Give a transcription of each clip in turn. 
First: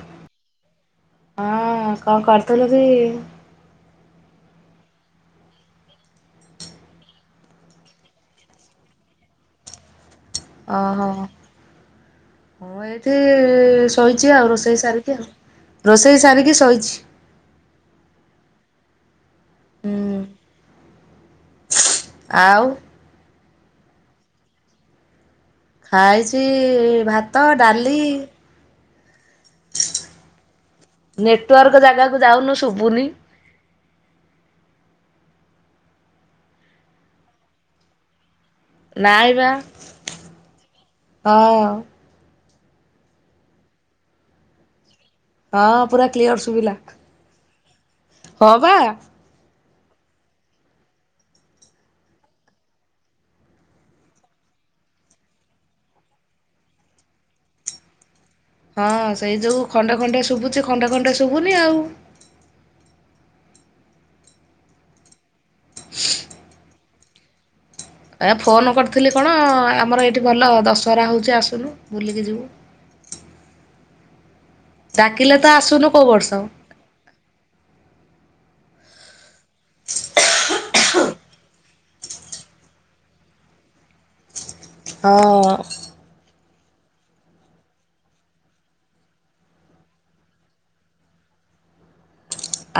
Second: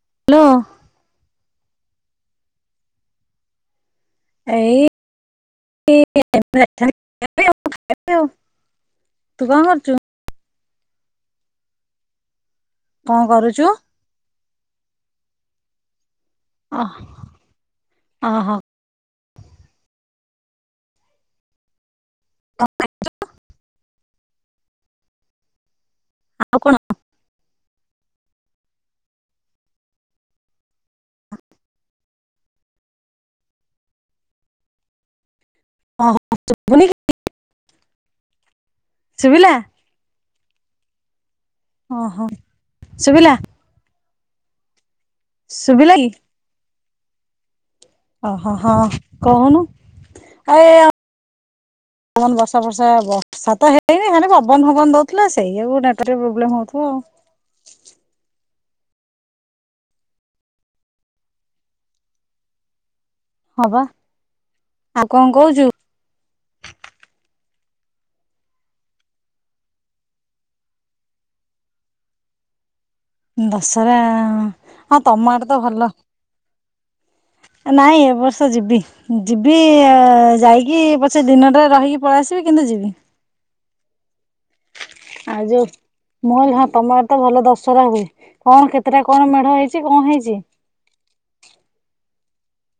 Hello ହଁ କଣ କରୁଥିଲୁ କି? ଏଇ ଆ [inaudible] ତୁ କଣ କରୁଛୁ ଅ ଓହୋଃ ହଁ ଏଇଠି କଣ କରୁଛୁ? ଶୋଇଛି ଆଉ ରୋ ରୋଷେଇ ସାରିକି ଆଉ ରୋଷେଇ ସାରିକି ଶୋଇଛି। ଓହୋ ହୁଁ ଆଉ ଖାଇଛି କଣ ଭାତ ଡାଲି ନେଟୱାର୍କ ଜାଗାକୁ ଯାଉନୁ ଶୁଭୁନି। ଅ ଓ [inaudible] ଶୁଭୁନି ନାଇଁବା ଶୁଭିଲା ହଁ ସୁବିଲା ହଁ ପୁରା କ୍ଲିଅର ସୁବିଲା। ହଁ ହଁ କହୁନୁ ଆଉ ଏ ବର୍ଷା ବର୍ଷା ବର୍ଷା ତ ହେଇନି ହେ ପବନ ଫବନ ଦଉଥିଲା ସେଇଆ ଡାଟା ଟିକେ ପ୍ରୋବ୍ଲେମ୍ ହଉଥିବ ଆଉ ହଁ ସେଇ ଯୋଉ ଖଣ୍ଡେ ଖଣ୍ଡେ ଶୁଭୁଛି ଖଣ୍ଡେ ଖଣ୍ଡେ ଶୁଭୁନି ଆଉ ହବା ଆଉ କଣ କହୁଛୁ ଏ ଫୋନ୍ କରିଥିଲି କଣ ଆମର ଏଇଠି ଭଲ ଦଶହରା ହେଉଛି ଆସୁନୁ ବୁଲିକି ଯିବୁ। ଦଶରା ହଁ ତମ ଡାକିଲେ ଆଡେ ତ ଆସୁନୁ ଭଲ କୋଉ ବର୍ଷ ନାଇଁ ଏର୍ଷ ତ ଯିବି ଯିବି ଯାଇକି ପଛେ ଦିନଟା ରହିକି ପଳେଇ ଆସିବି କିନ୍ତୁ ଯିବି। ଆଉ ହଁ ଯୋଉ ମହଲ ତମର ତ ଭଲ ଦଶହରା ହୁଏ କଣ କେତେଟା କଣ ମେଢ ହେଇଛି କଣ ହେଇଛି।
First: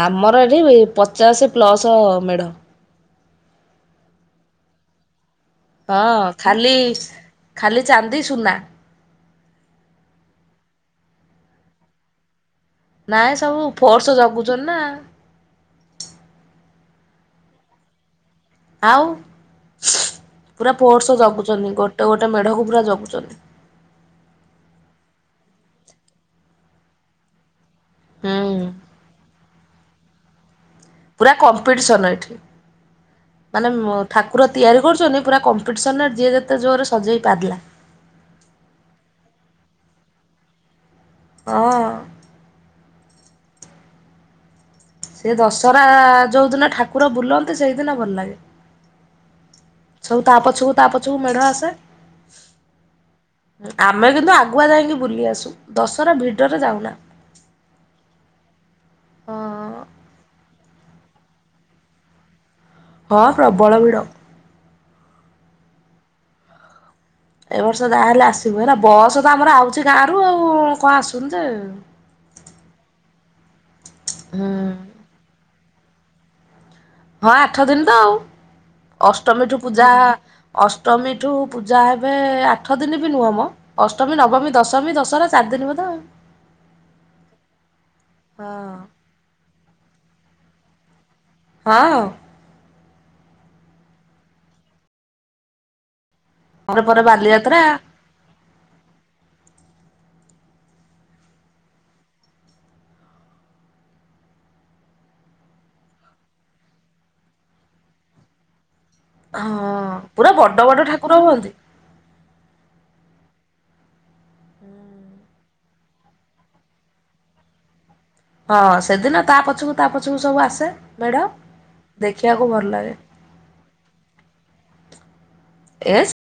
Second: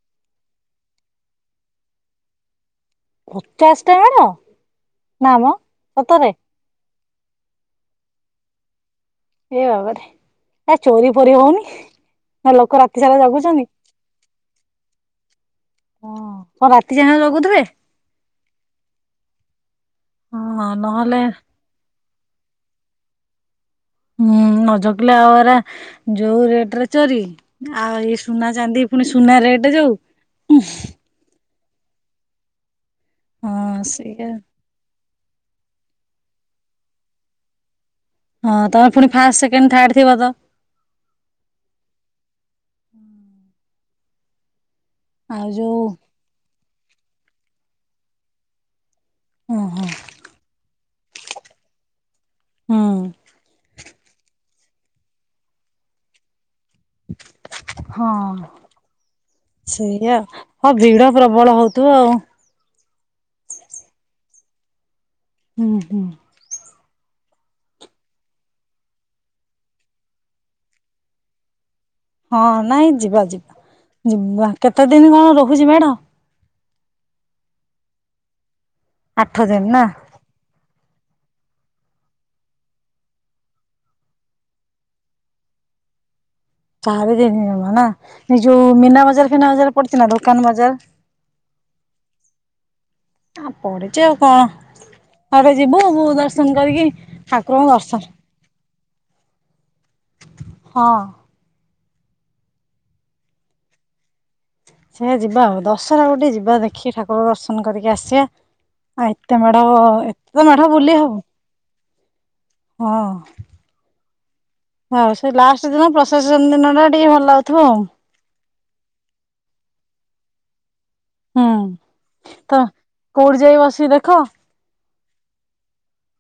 ଆମର ଏଠି ପଚାଶ ପ୍ଲସ ମେଢ। ପଚାଶ ଟା ମେଢ଼। ହଁ ଖାଲି ଖାଲି ଚାନ୍ଦି ସୁନା। ଏ ବାବାରେ ଆ ଚୋରି ଫୋରି ହଉନି। ନା ଲୋକ ରାତି ସାରା ନାଇଁ ଜଗୁଛନ୍ତି। ସବୁ ଫୋର୍ସ ଜଗୁଛନ୍ତି ନା। ହଁ କଣ ରାତି ଯା ଲଗୁଥିବେ। ଆଉ ହଁ ପୁରା ପୋର୍ସ ନହେଲେ ଜବୁଛନ୍ତି ଗୋଟେ ଗୋଟେ ଗୋଟେ ମେଢ଼କୁ ପୁରା ଜଗୁଛନ୍ତି। ହୁଁ ନଜଗିଲେ ଆଉଏରା ଯୋଉ ରେଟରେ ଚୋରି। ଆଉ ଇ ସୁନା ହୁଁ ଚାନ୍ଦି ପୁଣି ସୁନା ରେଟ ଟ ଯାଉ ଉ ପୁରା କମ୍ପିଟିସନ ଏଠି ମାନେ ହଁ ସେଇଆ ଠାକୁର ତିଆରି କରୁଛନ୍ତି। ପୁରା କମ୍ପିଟିସନ୍ରରେ ଯିଏ ଯେତେ ଜୋରରେ ସଜେଇ ପାରିଲା ହଁ ତମେ ପୁଣି ଫାଷ୍ଟ ସେକେଣ୍ଡ ଥାର୍ଡ ଥିବ ତ ହଁ ସେ ଆଉ ଯୋଉ ଦଶହରା ଯୋଉ ଦିନ ଠାକୁର ବୁଲନ୍ତି ତ ସେଇଦ ନା ବଲ ଲାଗେ। ଓହୋ ସବୁ ତାପଛୁ ତା ପଛକୁ ମେଢ଼ ଆସେ ହୁଁ ଆମେ କିନ୍ତୁ ଆ ଆଗୁଆ ଯାଇକି ବୁଲି ଆସୁ ଦଶର ଭି ହଁ ହଁ ସେଇଆ ହଁ ଭିଡ ପ୍ରବଳ ହଉଥିବ ଆଉ ହଁ ପ୍ରବଳ ଭିଡ଼ ହୁଁ ହୁଁ ଏ ବର୍ଷ ଯାହାହେଲେ ଆସିବୁ ହେଲା ବସ ତ ଆମର ଆଉଛି ଗାଁ ରରୁ ଆଉ କଣ ଆସୁନିଜେ ହଁ ନାଇଁ ଯିବା ଯିବା ହୁଁ ଯିବା କେତେ ଦିନ କଣ ରହୁଛି ମେଢ଼ ହଁ ଆଠ ଦିନ ତ ଆଉ ଆଠ ଅଷ୍ଟମୀ ଠୁ ଦିନ ନା ପୂଜା ଅଷ୍ଟ ଅଷ୍ଟମୀଠୁ ପୂଜା ହେବେ ଆଠ ଦିନ ବି ନୁହଁ ଅଷ୍ଟମୀ ନବମୀ ଦଶମୀ ଦଶହରା ଚାରି ଦିନ ବୋଧ ଆଉ ସାର ଜିନ ଜମା ନା ଏଇ ଯୋଉ ମୀନା ବଜାର ଫିନା ବଜାର ପଡିଥିଲା ନା [inaudible] ହଁ ଆ ପଢିଛ ଆଉ କଣ ଆବେ ଯିବୁ ବ ଦର୍ଶ ଦର୍ଶନ ପରେ କରିକି ପରେ ବାଲିଯାତ୍ରା ଠାକୁରଙ୍କୁ ଦର୍ଶନ ହଁ ସେ ଯିବା ଆଉ ଦଶହରା ଗୋଟେ ଯିବା ଦେଖି ଠାକୁର ଦର୍ଶନ କରିକି ଆସିବା। ଆ ଏତେ ମେଢ଼ ହଁ ପୁରା ଏତେ ତ ବଡ଼ ମେଢ ବଡ଼ ବୁଲି ଠାକୁର ହବ। ହୁଅନ୍ତି। ହଁ ହଁ ସେ ଲାଷ୍ଟ ଦିନ ପ୍ରସାସନ ଦିନ ଟା ଟିକେ ଭଲ ଲାଗୁଥିବ ଆଉ। ହଁ ସେଦିନ ତା ପଛକୁ ତା ପଛକୁ ସବୁ ଆସେ ମେଢ଼। ହୁଁ ଦେଖିବାକୁ ତ ଭଲ କୋଉଠି ଯାଇ ବସିକି ଦେଖ ଏସ୍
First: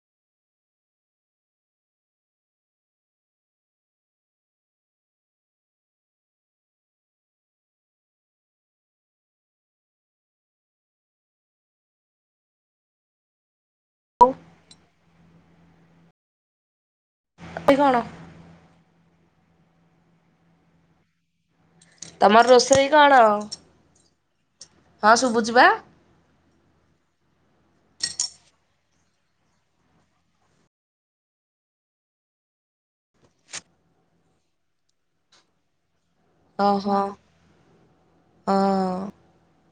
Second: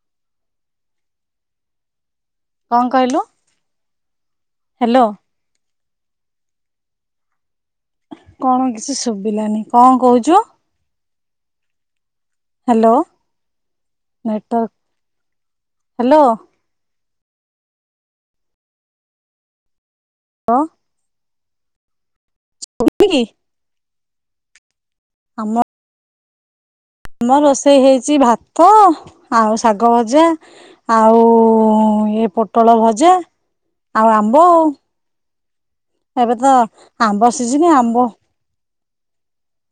କଣ କହିଲୁ ହ୍ୟାଲୋ କଣ କିଛି ଶୁଭିଲାନି କଣ କହୁଛୁ ହ୍ୟାଲୋ ନେଟୱାର୍କ ହ୍ୟାଲୋ। [unintelligible] କଣ? ହଁ। ତମର ରୋଷେଇ କି କଣ? ହଁ ଆମ ଶୁଭୁଛି ବା। ଆମ ରୋଷେଇ ହେଇଛି ଭାତ ଆଉ ଶାଗ ଭଜା ଆଉ ଇ ପୋଟଳ ଭଜା ଆଉ ଆମ୍ବ ଆଉ। ଏବେ ତ ଓହୋ ଆମ୍ବ ସିଜିନି ଆମ୍ବ ହଁ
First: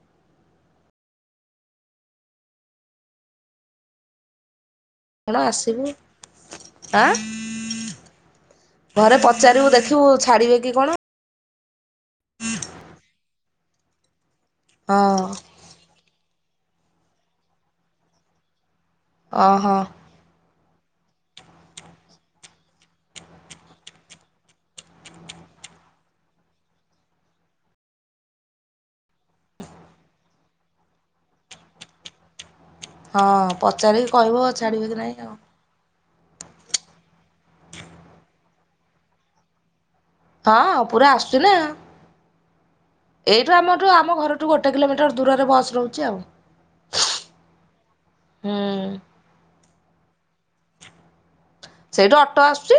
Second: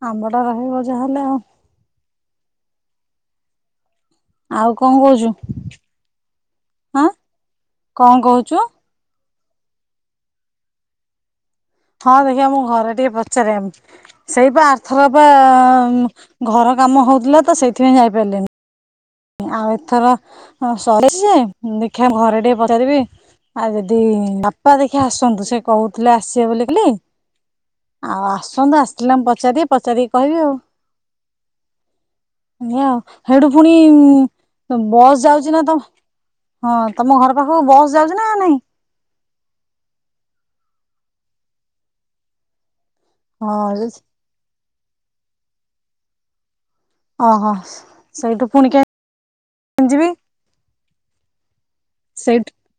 ଆମ୍ବ ଟା ରହିବ ଯାହାହେଲେ ଆଉ। ଆଉ କ କଣ କହୁଛୁ ହଁ ଆଁ କଣ କହୁଛୁ? ଘରେ ପଚାରିବୁ ଦେଖିବୁ ଛାଡିବେ କି କଣ? ହଁ ଦେଖିବା ମୁଁ ଘରେ ଟିକେ ପଚାରିବା ଏମତି? ସେଇ ବା ଆର୍ଥର ବା ହଁ ଆ ଘର କାମ ହଉଥିଲା ତ ସେଇଥିପାଇଁ ଯାଇପାରିଲିନି। ଆଉ ଓହୋ ଏଥର ହଁ ସରି ଯେ ଦେଖିବା ଘରେ ଟିକେ ପଚାରିବି ଆଉ ଯଦି ବାପା ଦେଖିବା ଆସନ୍ତୁ ସେ କହୁଥିଲେ ଆସିବେ ବୋଲି ଆଉ ଆସନ୍ତୁ ଆସିଥିଲା ମୁ ପଚାରକି ପଚାରି କହିବି ଆଉ। ହଁ ହେଇତୁ ହଁ ପୁଣି। ପଚାରିକି କହିବ କିଂ ଛାଡିବେ କି ନାଇଁ ବସ୍ ଆଉ ଯାଉଛି ନା ତମ ହଁ ତମ ଘର ପାଖକୁ ବସ୍ ଯାଉଛି ନା ନାଇଁ। ହଁ ପୁରା ଆସୁଛି ନା। ଏଇଠୁ ହଁ ଆମଠୁ ଆମ ଘରଠୁ ଗୋଟେ ଆଠ କିଲୋମିଟର ଦୂରରେ ବସ୍ ରହୁଛି ଆଉ। ଓହୋ ସେଇଠୁ ପୁଣିି କେ ହୁଁ ଯିବି? ସେଇଠୁ ଅଟୋ ଆସୁଛି।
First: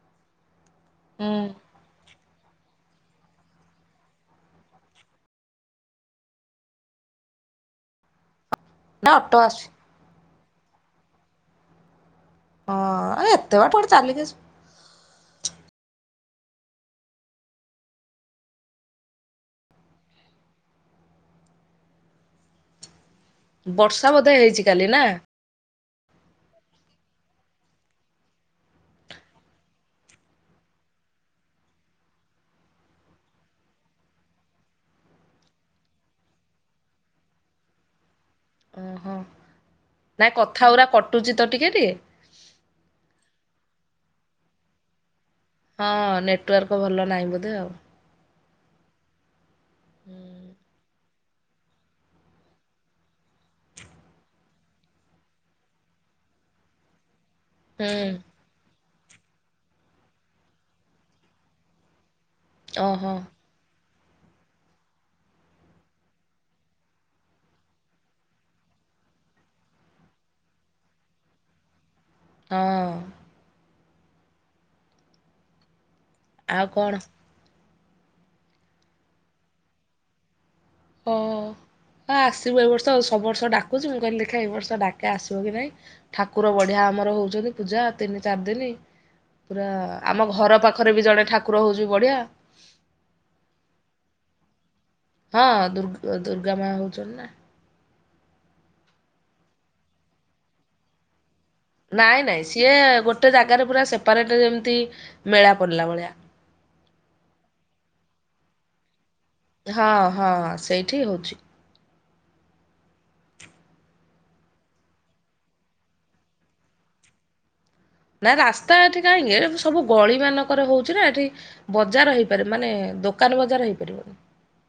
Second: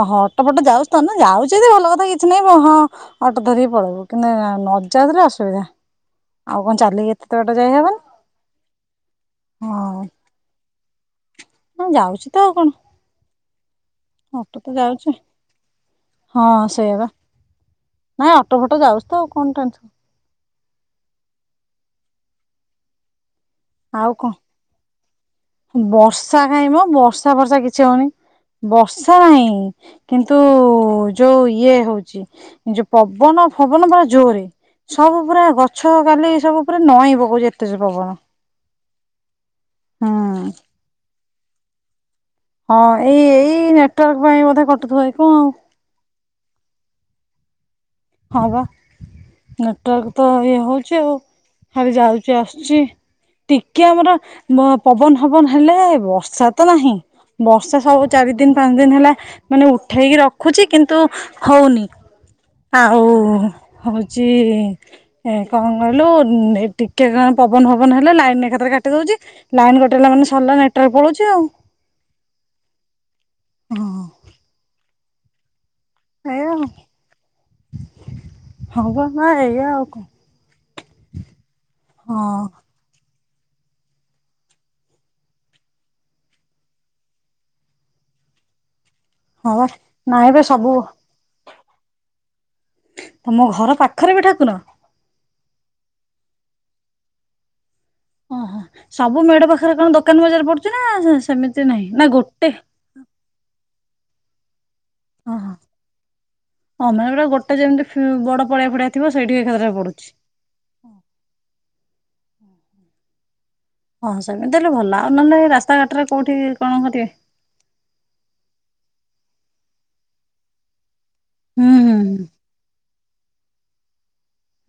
ଓହୋ ଅଟୋପଟ ଯାଉ ତନ ହୁଁ ଯାଉଛେ ଭଲ କଥା କି କିଛି ନାଇଁ ହଁ ଅଟୋ ଧରିକି ପଳେଇବୁ କିନ୍ତୁ ନ ଯାଲେ ଅସୁବିଧା ଆଉ କଣ ଚାଲିକି ଏତେତ ବାଟ ଯାଇହବନି। ନା ଅଟୋ ଆସୁଛି। ହଁ ଯାଉଛି। ତ ଆଉ କଣ ହଁ ଆଉ ଏତେ ବାଟ ଚାଲିକି ଆସି ଅଟୋ ତ ଯାଉଛି ହଁ ସେ ବା ନାଇଁ ଅଟୋ ଫଟୋ ଯାଉଛି ତ ଆଉ କଣ ଟେ ବର୍ଷା ଆଉ କଣ ବୋଧେ ହେଇଛି କାଲି ନା। ବର୍ଷା କାଇଁ ମ ବର୍ଷା ଫର୍ଷା କିଛି ହଉନି ବର୍ଷା ନାହିଁ କିନ୍ତୁ ଯୋଉ ଇଏ ହଉଛି ଯୋଉ ପବନ ଫବନ ପରା ଜୋରେ ସବୁ ପୁରା ଗଛ କାଲି ସବୁ ପା ନଈଁ ପକଉଛି ଏତେ ଜୋରେ ପବନ। ଓ ହୋ। ନାଇଁ ହୁଁ। କଥା ଗୁରା କଟୁଚି ତ ଟିକେ ଟିକେ ହଁ ଏଇ ଏଇ ନେଟୱାର୍କ ପାଇଁ ମଧ୍ୟ କଟୁଥିବଏ। ହଁ ନେଟ ନେଟୱାର୍କ ଭଲ ନାହିଁ ବୋଧେ ଆଉ। ହଁ ବା ନେଟୱର୍କ ତ ହୁଁ ଇଏ ହଉଛି ଆଉ। ଖାଲି ଯାଉଛି ଆସୁଛି ଟିକେ ଆମର ପବନ ଫବନ ହେଲେ ବର୍ଷା ତ ନାହିଁ। ବର୍ଷା ହୁଁ ସବୁ ଚାରି ଦିନ ପା ଦିନ ହେଲା ମାନେ ଉଠେଇକି ରଖୁଛି କିନ୍ତୁ ହଉନି। ଆଉ ଓହୋ ହଉଛି ଏ କଣ କହିଲୁ ଟିକେ କ ପବନ ପବନ ହେଲା ଲାଇନ ଏକଥରେ କାଟି ଦଉଛି। ଲାଇନ କଟେଇଲା ମାନେ ସରିଲା ନେଟରେ ପଳଉଛି ଆଉ। ହଁ। ଆଉ କଣ? ହବ ବା ନା ଏଆ ଆ କ ଓ ଆସିବୁ ଏ ବର୍ଷ ସବୁ ବର୍ଷ ଡାକୁଛି ମୁଁ କହିଲି ଦେଖା ଏଇ ବର୍ଷ ଡାକେ ଆସିବ କି ନାହିଁ ଠାକୁର ବଢିଆ ଆମର ହଉଛନ୍ତି ପୂଜା ତିନି ଚାରି ଦିନି ହଁ ବା ପୁରା ଆମ ନାଇଁ ବା ଘର ସବୁ ପାଖରେ ବି ଜଣେ ଠାକୁ ଠାକୁର ହଉଛି ବଢିଆ। ଘରେ ବି ଠାକୁର। ହଁ ଦୁର୍ଗା ଦୁର୍ଗା ମା ହଉଛନ୍ତି ନା। ଓହୋ ସବୁ ମେଢ ପାଖରେ କଣ ଦୋକାନ ବଜାର ପଡୁଛି ନା ସେମିତି ନାହିଁ ନା ନାଇଁ ନାଇଁ ଗୋଟେ ସିଏ ଗୋଟେ ଜାଗାରେ ପୁରା ସେ ସେପାରେଟ ଯେମିତି ଓହୋ ମେଳା ପଡ଼ିଲା ଭଳିଆ। [inaudible] ଗୋଟେ ଯେମତି ବଡ ପଡିଆ ଫଡିଆ ଥିବ ସେଇଠି ଏକାଥରେ ହଁ ପଡୁଛି। ହଁ ସେଇଠି ହଉଛି। ହଁ ସେମିତି ହେଲେ ଭଲ ଆଉ ନହେଲେ ରାସ୍ତାଘାଟରେ କୋଉଠି କଣ କରିବେ? ନା ରାସ୍ତା ଏଠି କାହିଁକି ସବୁ ଗଳି ମାନଙ୍କରେ ହଉଛି। ଏଠି ହୁଁ ହୁଁ ବଜାର ହେଇପାର ମାନେଦୋ ଦୋକାନ ବଜାର ହେଇପାରିବନି।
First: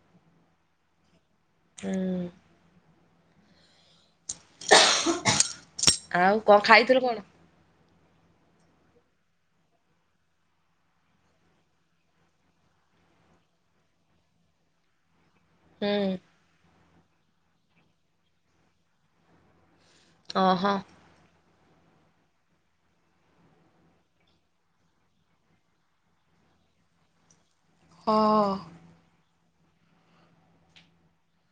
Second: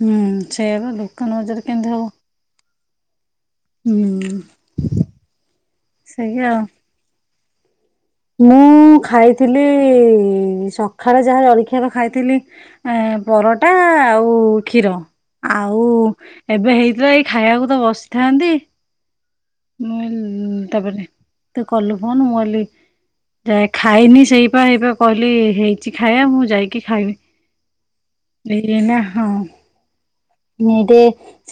ହୁଁ ସେଇଆ ପା ଲୋକ ବଜାର କେମିତି ହବ। ହୁଁ ହୁଁ। ଆଉ ସେଇଆ କଣ ଆଉ। ଖାଇଥିଲୁ କଣ? ମୁଁ ଖାଇଥିଲି ସକାଳେ ଯାହା ଜଳଖିଆ ଖାଇଥିଲି ଏ ପରଟା ଆଉ କ୍ଷୀର। ଆଉ ହୁଁ ଏବେ ହେଇ ଏବେ ଏଇ ଖାଇବାକୁ ତ ବସିଥାନ୍ତି। ମୁଁ କହିଲି ଓହୋ। ତାପରେ ତୁ କଲୁ ଫୋନ ମୁଁ କହିଲି ଯାଏ ଖାଇନି ସେଇପା ଏଇପା କହିଲି ହେଇଛି ଖାଇବା ମୁଁ ଯାଇକି ହଁ। ଖାଇବି। ଏଇନା ହଁ। ଏଇଟି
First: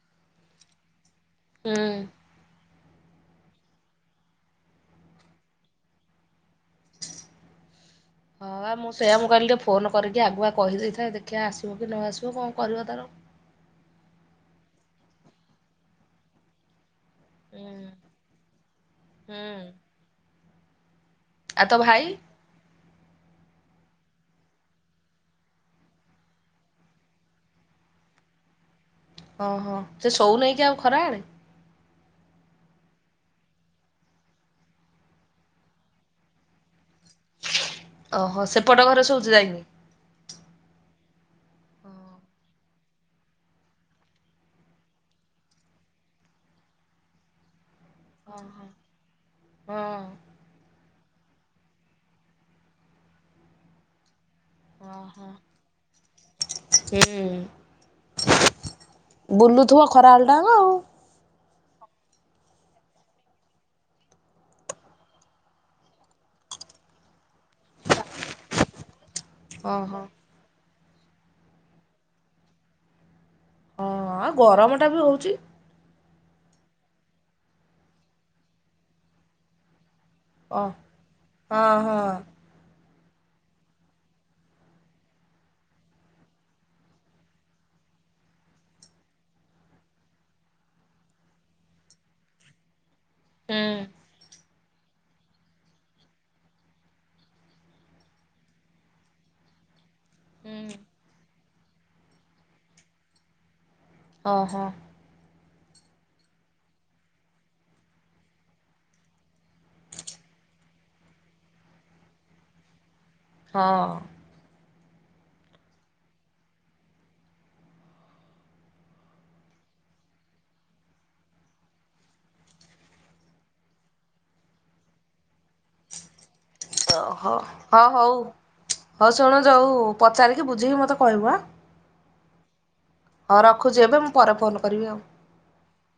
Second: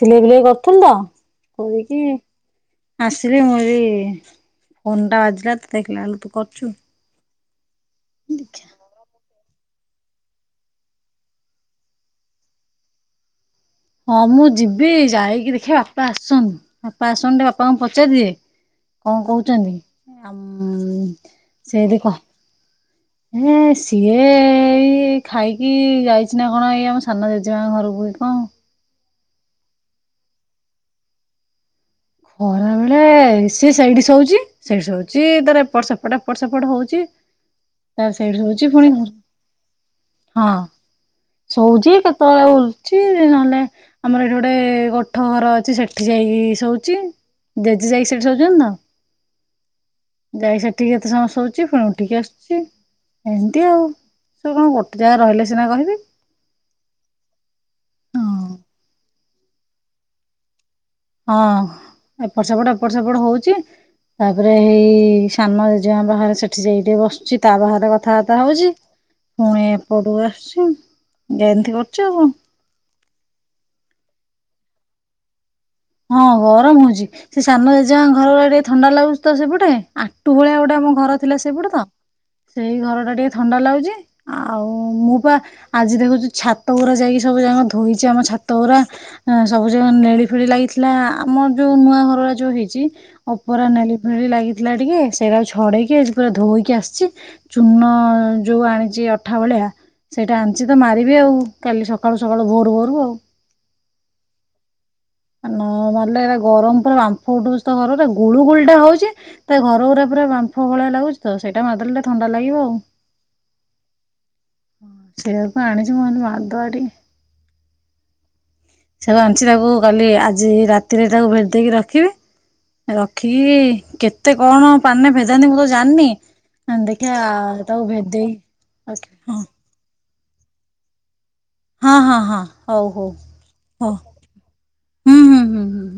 ସିଲେଇ ଫିଲେଇ କରୁଥିଲି ତ। କରି ହୁଁ। କିି। ଆସିଲି ମୁଁ କହିଲି ଫୋନ ଟା ବାଜିଲା ତୁ ଦେଖିଲା ଆଳକୁ ତୁ କରିଚୁ। ହଁ ମୁଁ ସେଇଆ ମୁଁ କହିଲି ଫୋନ କରିକି ଆଗୁଆ କହିଦେଇଥାଏ ଦେଖିବା ଆସିବ କି ନ ଆସିବ କଣ କରିବ ତାର? ହଁ ମୁଁ ଯିବି ଯାଇକି ଦେଖିଆ ବାପା ଆସନ୍ତୁ। ବାପା ଆସନ୍ତୁ ଟିକେ ହୁଁ ବାପାଙ୍କୁ ପଚାରିଦିଏ କଣ ହୁଁ କହୁଛନ୍ତି? ଆମ୍। ଆଉ ତୋ ଭାଇ? ଏ ସିଏ ଏଇ ଖାଇକି ଯାଇଛି ନା କଣ ଏଇ ଆମ ସାନ ଜେଜେମାଙ୍କ ଘରକୁ କି କଣ? ଓହୋ ସେ ସୋଉ ନିକି ଆଉ ଖରା ବେଳେ। ଖରା ବେଳେ ସିଏ ସେଇଠି ଶୋଉଛି ସେଇଠି ଶଉଛି ତାର ଏପଟ ସେପଟ ଏପଟ ସେପଟ ହଉଛି। ତାର ସେଇଠି ଓହୋ ଶୋଉଛି ସେପଟ ପୁଣି ଘରେ ଶୋଉଛି ଯାଇକି। ହଁ। ଶୋଉଛି କେତେବେଳେ ଆଉ ଶୋଉଚି ନହେଲେ ଆମର ଏଠି ଗୋଟେ ଗୋଠ ଘର ଅଛି ସେଠି ଯାଇକି ଶୋଉ ଇଚି‌ ଦେଜ୍ ଯାଇକି ସେଠି ଓହୋ ଶୋଉଛନ୍ତି ହଁ ତ। ଏଠି କେତେ ସମୟ ଶୋଉଚି ପୁଣି ଉଠିକି ଆସୁଛି ଏମିତି ଆଉ। ସେ କଣ ଗୋଟେ ଜାଗା ଓହୋ ରହିଲେ ସିନା କହିବି ହୁଁ। ହଁ। ବୁଲୁଥିବ ଖରା ଆଳ ଟାଙ୍କ ଆଉ। ହଁ ଏପଟ ସେପଟ ଏପଟ ସେପଟ ହଉଛି ତାପରେ ହେଇ ସାନ ଜେଜେମା ବାହାରେ ସେଠି ଯାଇକି ବସୁଛି। ତା ବାହାରେ କଥାବାର୍ତ୍ତା ହଉଛି ପୁଣି ଓହୋ ହଁ ଏପଟକୁ ଆସୁଛି। ଏନ୍ତି କରୁଚି ଆଉ କଣ? ହଁ ଆଉ ଗରମ ଟା ବି ହଉଛି। ହଁ ଗରମ ହଉଛି ସେ ସାନ ଜେଜେମାଙ୍କ ଘର ଅରା ଟିକେ ଥଣ୍ଡା ଲାଗୁଛି ତ ସେପଟେ। ଆଟୁ ଭଳିଆ ଓ ଗୋଟେ ଆମ ଘର ଥିଲା ସେପଟେ ହଁ ତ ହଁ ସେଇ ଘର ଏବେ ଟିକେ ଥଣ୍ଡା ଲାଗୁଛି ଆଉ ମୁଁ ପା ଆଜି ଦେଖୁଛି ଛାତ ଗୁରା ଯାଇକି ସବୁଯାକ ଧୋଇଛି ଆମ ଛାତ ଗୁରା ସବୁଯାକ ନେଳି ଫେଳି ଲାଗି ନା ଆମର ଯୋଉ ନୂଆ ଘରଗୁରା ଯୋଉ ହେଇଛି ହୁଁ ଉପର ନେଳି ଫେଳି ଲାଗି ଥିଲା ଟିକେ ସେଇଟାକୁ ଛଡେଇକି ଆଜି ପୁରା ଧୋଇକି ଆସିଛି ଚୂନ ଯୋଉ ଆଣିଛି ଅଠା ଭଳିଆ ସେଇଟା ଆଣିଛି ହୁଁ ତ ମାରିବି ଆଉ। କାଲି ସକାଳୁ ସକାଳୁ ଭୋରୁ ଭୋରୁ ଆଉ। ଓ ହୋ। ନ ମାରିଲେ ଏଗୁରା ଗରମ ପୁରା ବାମ୍ଫ ଉଠଉଛି ତ ଘରଟାକୁ ଗୁଳୁ ଗୁଳି ଟା ହଉଛି ତ ଘରଗୁରା ପୁରା ବାମ୍ଫ ଭଳିଆ ଲାଗୁଛି ତ ସେଇଟା ମାରିଦେଲ ଟିକେ ଥଣ୍ଡା ଲାଗିବ ଆଉ। ହଁ। ହଁ ସେଇଆକୁ ଆଣିଛି ମୁଁ କହିଲି ମାରିଦବା ଟିକେ। ସବୁ ଆଣିଛି ତାକୁ କାଲି ଆଜି ରାତିରେ ତାକୁ ଭେଦେଇକି ରଖିବି ରଖିକି କେତେ କଣ ପାନେ ଭେ ମୁଁ କଣ ଜାଣିନି ଓହୋ ଦେଖିବା ହଁ ତାକୁ ହଉ ଭେଦେଇ ହଉ ଶୁଣୁ ର ଯୋଉ ପଚାରିକି ବୁଝିକି ମୋତେ କହିବ ଆଁ ହଁ ହଁ ହଁ। ହଉ ହଉ ରଖୁଛି ହଉ ଏବେ ମୁଁ ପରେ ଫୋନ କରିବି ଆଉ। ହୁଁ ହୁଁ ହୁଁ। ହୁଁ